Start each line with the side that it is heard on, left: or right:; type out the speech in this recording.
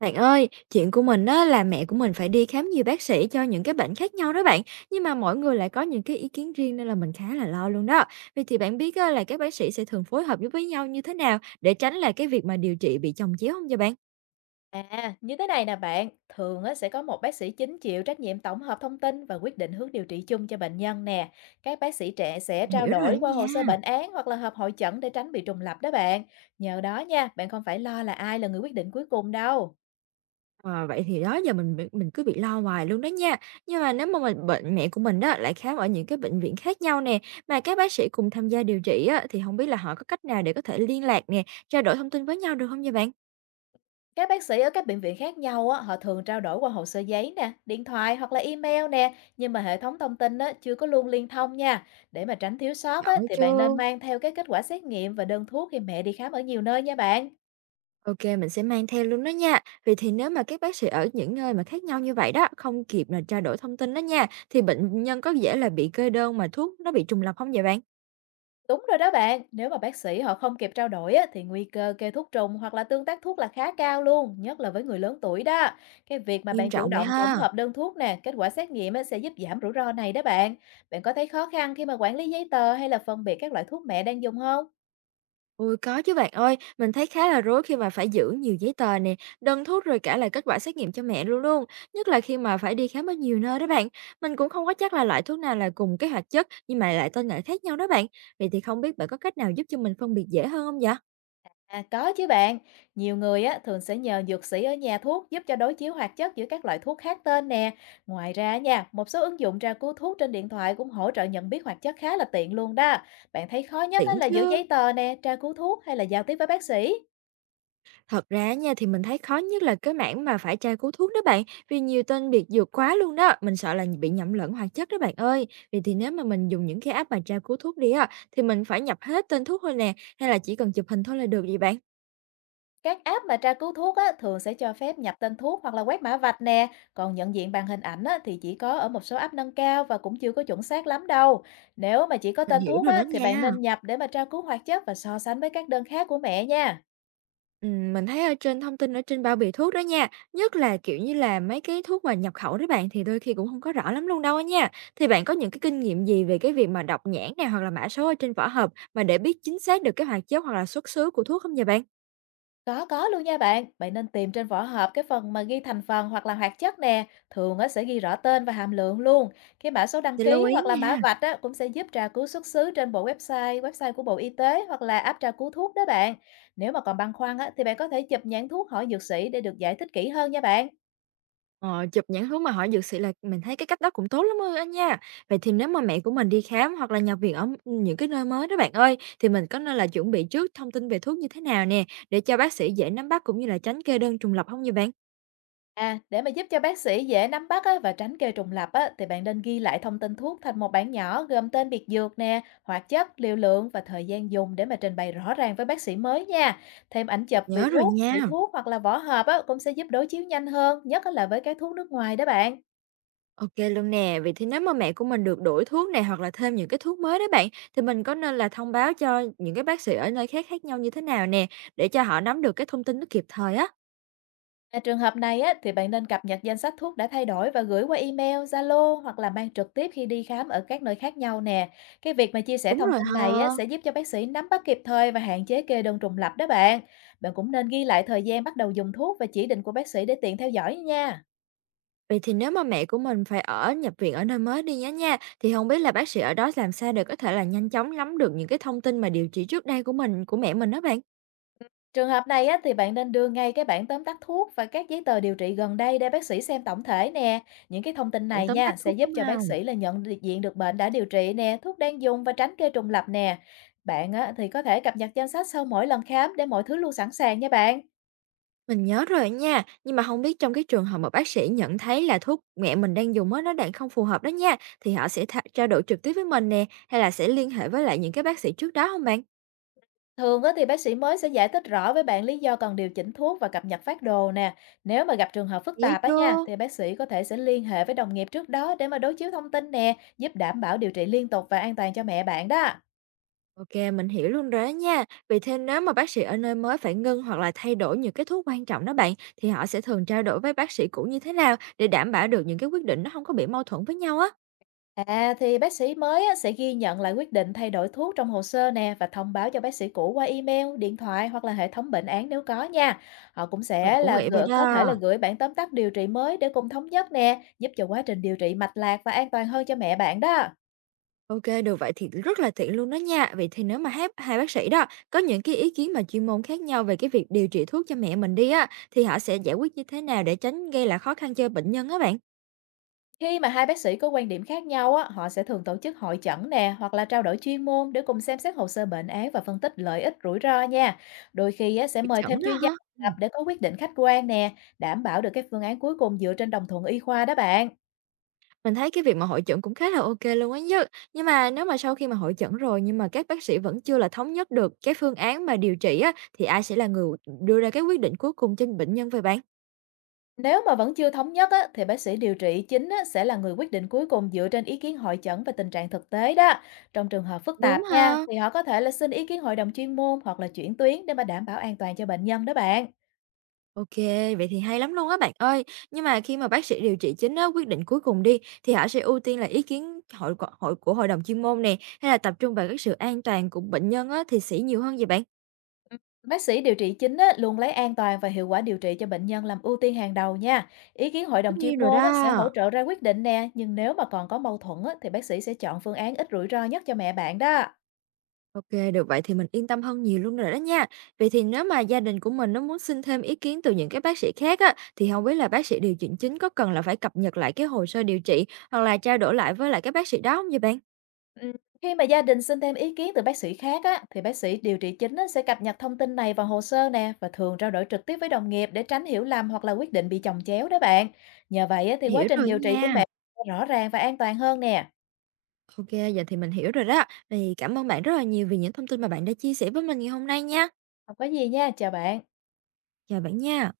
right: Bạn ơi, chuyện của mình á là mẹ của mình phải đi khám nhiều bác sĩ cho những cái bệnh khác nhau đó bạn. Nhưng mà mỗi người lại có những cái ý kiến riêng nên là mình khá là lo luôn đó. Vậy thì bạn biết á, là các bác sĩ sẽ thường phối hợp với nhau như thế nào để tránh là cái việc mà điều trị bị chồng chéo không cho bạn?
left: À, như thế này nè bạn, thường á, sẽ có một bác sĩ chính chịu trách nhiệm tổng hợp thông tin và quyết định hướng điều trị chung cho bệnh nhân nè. Các bác sĩ trẻ sẽ
right: Mình
left: trao
right: hiểu rồi
left: đổi
right: đó
left: qua hồ
right: nha.
left: sơ bệnh án hoặc là họp hội chẩn để tránh bị trùng lặp đó bạn. Nhờ đó nha, bạn không phải lo là ai là người quyết định cuối cùng đâu.
right: Ờ, vậy thì đó giờ mình cứ bị lo hoài luôn đó nha. Nhưng mà nếu mà mình bệnh mẹ của mình đó lại khám ở những cái bệnh viện khác nhau nè, mà các bác sĩ cùng tham gia điều trị á, thì không biết là họ có cách nào để có thể liên lạc nè, trao đổi thông tin với nhau được không nha bạn?
left: Các bác sĩ ở các bệnh viện khác nhau á, họ thường trao đổi qua hồ sơ giấy nè, điện thoại hoặc là email nè, nhưng mà hệ thống thông tin á, chưa có luôn liên thông nha. Để mà tránh thiếu sót á,
right: Chọn
left: thì bạn nên
right: chưa?
left: mang theo cái kết quả xét nghiệm và đơn thuốc khi mẹ đi khám ở nhiều nơi nha bạn.
right: OK, mình sẽ mang theo luôn đó nha. Vì thì nếu mà các bác sĩ ở những nơi mà khác nhau như vậy đó, không kịp là trao đổi thông tin đó nha, thì bệnh nhân có dễ là bị kê đơn mà thuốc nó bị trùng lặp không vậy bạn?
left: Đúng rồi đó bạn, nếu mà bác sĩ họ không kịp trao đổi á, thì nguy cơ kê thuốc trùng hoặc là tương tác thuốc là khá cao luôn, nhất là với người lớn tuổi đó. Cái việc mà
right: Nghiêm
left: bạn chủ
right: trọng vậy
left: động tổng
right: ha.
left: hợp đơn thuốc nè, kết quả xét nghiệm á, sẽ giúp giảm rủi ro này đó bạn. Bạn có thấy khó khăn khi mà quản lý giấy tờ hay là phân biệt các loại thuốc mẹ đang dùng không?
right: Ôi có chứ bạn ơi, mình thấy khá là rối khi mà phải giữ nhiều giấy tờ nè, đơn thuốc rồi cả là kết quả xét nghiệm cho mẹ luôn luôn. Nhất là khi mà phải đi khám ở nhiều nơi đó bạn. Mình cũng không có chắc là loại thuốc nào là cùng cái hoạt chất nhưng mà lại tên gọi khác nhau đó bạn. Vậy thì không biết bạn có cách nào giúp cho mình phân biệt dễ hơn không vậy?
left: À, có chứ bạn, nhiều người á, thường sẽ nhờ dược sĩ ở nhà thuốc giúp cho đối chiếu hoạt chất giữa các loại thuốc khác tên nè. Ngoài ra nha, một số ứng dụng tra cứu thuốc trên điện thoại cũng hỗ trợ nhận biết hoạt chất khá là tiện luôn đó. Bạn thấy khó nhất á,
right: Tiện
left: là giữ
right: chứ.
left: giấy tờ nè, tra cứu thuốc hay là giao tiếp với bác sĩ?
right: Thật ra nha, thì mình thấy khó nhất là cái mảng mà phải tra cứu thuốc đó bạn, vì nhiều tên biệt dược quá luôn đó, mình sợ là bị nhầm lẫn hoạt chất đó bạn ơi. Vì thì nếu mà mình dùng những cái app mà tra cứu thuốc đi á, thì mình phải nhập hết tên thuốc thôi nè, hay là chỉ cần chụp hình thôi là được vậy bạn?
left: Các app mà tra cứu thuốc á, thường sẽ cho phép nhập tên thuốc hoặc là quét mã vạch nè. Còn nhận diện bằng hình ảnh á, thì chỉ có ở một số app nâng cao và cũng chưa có chuẩn xác lắm đâu. Nếu mà chỉ có
right: Mình
left: tên
right: hiểu
left: thuốc
right: rồi
left: á,
right: đó
left: thì bạn
right: nha.
left: nên nhập để mà tra cứu hoạt chất và so sánh với các đơn khác của mẹ nha.
right: Mình thấy ở trên thông tin ở trên bao bì thuốc đó nha, nhất là kiểu như là mấy cái thuốc mà nhập khẩu đó bạn, thì đôi khi cũng không có rõ lắm luôn đâu á nha. Thì bạn có những cái kinh nghiệm gì về cái việc mà đọc nhãn này hoặc là mã số ở trên vỏ hộp mà để biết chính xác được cái hoạt chất hoặc là xuất xứ của thuốc không vậy bạn?
left: Có luôn nha bạn. Bạn nên tìm trên vỏ hộp cái phần mà ghi thành phần hoặc là hoạt chất nè. Thường nó sẽ ghi rõ tên và hàm lượng luôn. Cái mã số đăng
right: Thì lưu
left: ký
right: ý
left: hoặc là mã
right: nha,
left: vạch á, cũng sẽ giúp tra cứu xuất xứ trên bộ website, website của Bộ Y tế hoặc là app tra cứu thuốc đó bạn. Nếu mà còn băn khoăn á, thì bạn có thể chụp nhãn thuốc hỏi dược sĩ để được giải thích kỹ hơn nha bạn.
right: ờ, chụp những thứ mà họ dược sĩ là mình thấy cái cách đó cũng tốt lắm á anh nha. Vậy thì nếu mà mẹ của mình đi khám hoặc là nhập viện ở những cái nơi mới đó bạn ơi, thì mình có nên là chuẩn bị trước thông tin về thuốc như thế nào nè, để cho bác sĩ dễ nắm bắt cũng như là tránh kê đơn trùng lập không vậy bạn?
left: À, để mà giúp cho bác sĩ dễ nắm bắt á, và tránh kê trùng lặp á, thì bạn nên ghi lại thông tin thuốc thành một bảng nhỏ gồm tên biệt dược nè, hoạt chất, liều lượng và thời gian dùng để mà trình bày rõ ràng với bác sĩ mới nha. Thêm ảnh
right: Mình
left: chụp vị
right: nhớ rồi
left: thuốc, vị
right: nha.
left: thuốc hoặc là vỏ hộp á, cũng sẽ giúp đối chiếu nhanh hơn, nhất á là với các thuốc nước ngoài đó bạn.
right: OK luôn nè, vậy thì nếu mà mẹ của mình được đổi thuốc này hoặc là thêm những cái thuốc mới đó bạn, thì mình có nên là thông báo cho những cái bác sĩ ở nơi khác khác nhau như thế nào nè, để cho họ nắm được cái thông tin nó kịp thời á?
left: Và trường hợp này á, thì bạn nên cập nhật danh sách thuốc đã thay đổi và gửi qua email, Zalo hoặc là mang trực tiếp khi đi khám ở các nơi khác nhau nè. Cái việc mà chia sẻ
right: Đúng
left: thông
right: rồi
left: tin này
right: ha.
left: á, sẽ giúp cho bác sĩ nắm bắt kịp thời và hạn chế kê đơn trùng lặp đó bạn. Bạn cũng nên ghi lại thời gian bắt đầu dùng thuốc và chỉ định của bác sĩ để tiện theo dõi nha.
right: Vậy thì nếu mà mẹ của mình phải ở nhập viện ở nơi mới đi nhé nha, thì không biết là bác sĩ ở đó làm sao để có thể là nhanh chóng nắm được những cái thông tin mà điều trị trước đây của mẹ mình đó bạn?
left: Trường hợp này á, thì bạn nên đưa ngay cái bản tóm tắt thuốc và các giấy tờ điều trị gần đây để bác sĩ xem tổng thể nè. Những cái thông tin
right: Bạn
left: này
right: tóm
left: nha
right: tắt
left: sẽ
right: thuốc
left: giúp
right: đúng
left: cho bác
right: không?
left: sĩ là diện được bệnh đã điều trị nè, thuốc đang dùng và tránh kê trùng lặp nè. Bạn á, thì có thể cập nhật danh sách sau mỗi lần khám để mọi thứ luôn sẵn sàng nha bạn.
right: Mình nhớ rồi nha, nhưng mà không biết trong cái trường hợp mà bác sĩ nhận thấy là thuốc mẹ mình đang dùng mới nó đang không phù hợp đó nha, thì họ sẽ trao đổi trực tiếp với mình nè, hay là sẽ liên hệ với lại những cái bác sĩ trước đó không bạn?
left: Thường á, thì bác sĩ mới sẽ giải thích rõ với bạn lý do cần điều chỉnh thuốc và cập nhật phác đồ nè. Nếu mà gặp trường hợp phức
right: Hiểu
left: tạp á nha,
right: chưa?
left: thì bác sĩ có thể sẽ liên hệ với đồng nghiệp trước đó để mà đối chiếu thông tin nè, giúp đảm bảo điều trị liên tục và an toàn cho mẹ bạn đó.
right: OK, mình hiểu luôn rồi đó nha. Vậy thế nếu mà bác sĩ ở nơi mới phải ngưng hoặc là thay đổi những cái thuốc quan trọng đó bạn, thì họ sẽ thường trao đổi với bác sĩ cũ như thế nào để đảm bảo được những cái quyết định nó không có bị mâu thuẫn với nhau á?
left: À, thì bác sĩ mới á, sẽ ghi nhận lại quyết định thay đổi thuốc trong hồ sơ nè và thông báo cho bác sĩ cũ qua email, điện thoại hoặc là hệ thống bệnh án nếu có nha. Họ cũng
right: Mình
left: sẽ
right: cũng
left: là
right: nghĩ vậy
left: có thể là
right: đó.
left: gửi bản tóm tắt điều trị mới để cùng thống nhất nè, giúp cho quá trình điều trị mạch lạc và an toàn hơn cho mẹ bạn đó.
right: OK, được vậy thì rất là tiện luôn đó nha. Vậy thì nếu mà hép hai bác sĩ đó có những cái ý kiến mà chuyên môn khác nhau về cái việc điều trị thuốc cho mẹ mình đi á, thì họ sẽ giải quyết như thế nào để tránh gây lại khó khăn cho bệnh nhân á bạn?
left: Khi mà hai bác sĩ có quan điểm khác nhau á, họ sẽ thường tổ chức hội chẩn nè hoặc là trao đổi chuyên môn để cùng xem xét hồ sơ bệnh án và phân tích lợi ích rủi ro nha. Đôi khi á, sẽ
right: Bị
left: mời
right: chẩn
left: thêm
right: đó
left: chuyên gia
right: hả?
left: độc lập
right: Ừm.
left: để có quyết định khách quan nè, đảm bảo được cái phương án cuối cùng dựa trên đồng thuận y khoa đó bạn.
right: Mình thấy cái việc mà hội chẩn cũng khá là OK luôn á nhớ. Nhưng mà nếu mà sau khi mà hội chẩn rồi nhưng mà các bác sĩ vẫn chưa là thống nhất được cái phương án mà điều trị á, thì ai sẽ là người đưa ra cái quyết định cuối cùng cho bệnh nhân vậy bạn?
left: Nếu mà vẫn chưa thống nhất á, thì bác sĩ điều trị chính á, sẽ là người quyết định cuối cùng dựa trên ý kiến hội chẩn và tình trạng thực tế đó. Trong trường hợp phức
right: Đúng
left: tạp nha,
right: ha?
left: thì họ có thể là xin ý kiến hội đồng chuyên môn hoặc là chuyển tuyến để mà đảm bảo an toàn cho bệnh nhân đó bạn.
right: OK, vậy thì hay lắm luôn á bạn ơi. Nhưng mà khi mà bác sĩ điều trị chính á, quyết định cuối cùng đi, thì họ sẽ ưu tiên là ý kiến hội đồng chuyên môn nè, hay là tập trung vào cái sự an toàn của bệnh nhân á, thì sẽ nhiều hơn vậy bạn?
left: Bác sĩ điều trị chính á, luôn lấy an toàn và hiệu quả điều trị cho bệnh nhân làm ưu tiên hàng đầu nha. Ý kiến hội đồng
right: Tất nhiên
left: chuyên
right: rồi
left: môn á, sẽ hỗ
right: đó.
left: trợ ra quyết định nè, nhưng nếu mà còn có mâu thuẫn á, thì bác sĩ sẽ chọn phương án ít rủi ro nhất cho mẹ bạn đó.
right: OK, được vậy thì mình yên tâm hơn nhiều luôn rồi đó nha. Vậy thì nếu mà gia đình của mình nó muốn xin thêm ý kiến từ những cái bác sĩ khác á, thì không biết là bác sĩ điều chỉnh chính có cần là phải cập nhật lại cái hồ sơ điều trị hoặc là trao đổi lại với lại cái bác sĩ đó không vậy bạn?
left: Ừ, khi mà gia đình xin thêm ý kiến từ bác sĩ khác á, thì bác sĩ điều trị chính á, sẽ cập nhật thông tin này vào hồ sơ nè và thường trao đổi trực tiếp với đồng nghiệp để tránh hiểu lầm hoặc là quyết định bị chồng chéo đó bạn. Nhờ vậy á, thì quá
right: Hiểu
left: trình
right: rồi
left: điều trị của
right: nha.
left: mẹ rõ ràng và an toàn hơn nè.
right: OK, giờ thì mình hiểu rồi đó. Thì cảm ơn bạn rất là nhiều vì những thông tin mà bạn đã chia sẻ với mình ngày hôm nay nha.
left: Không có gì nha, chào bạn.
right: Chào bạn nha.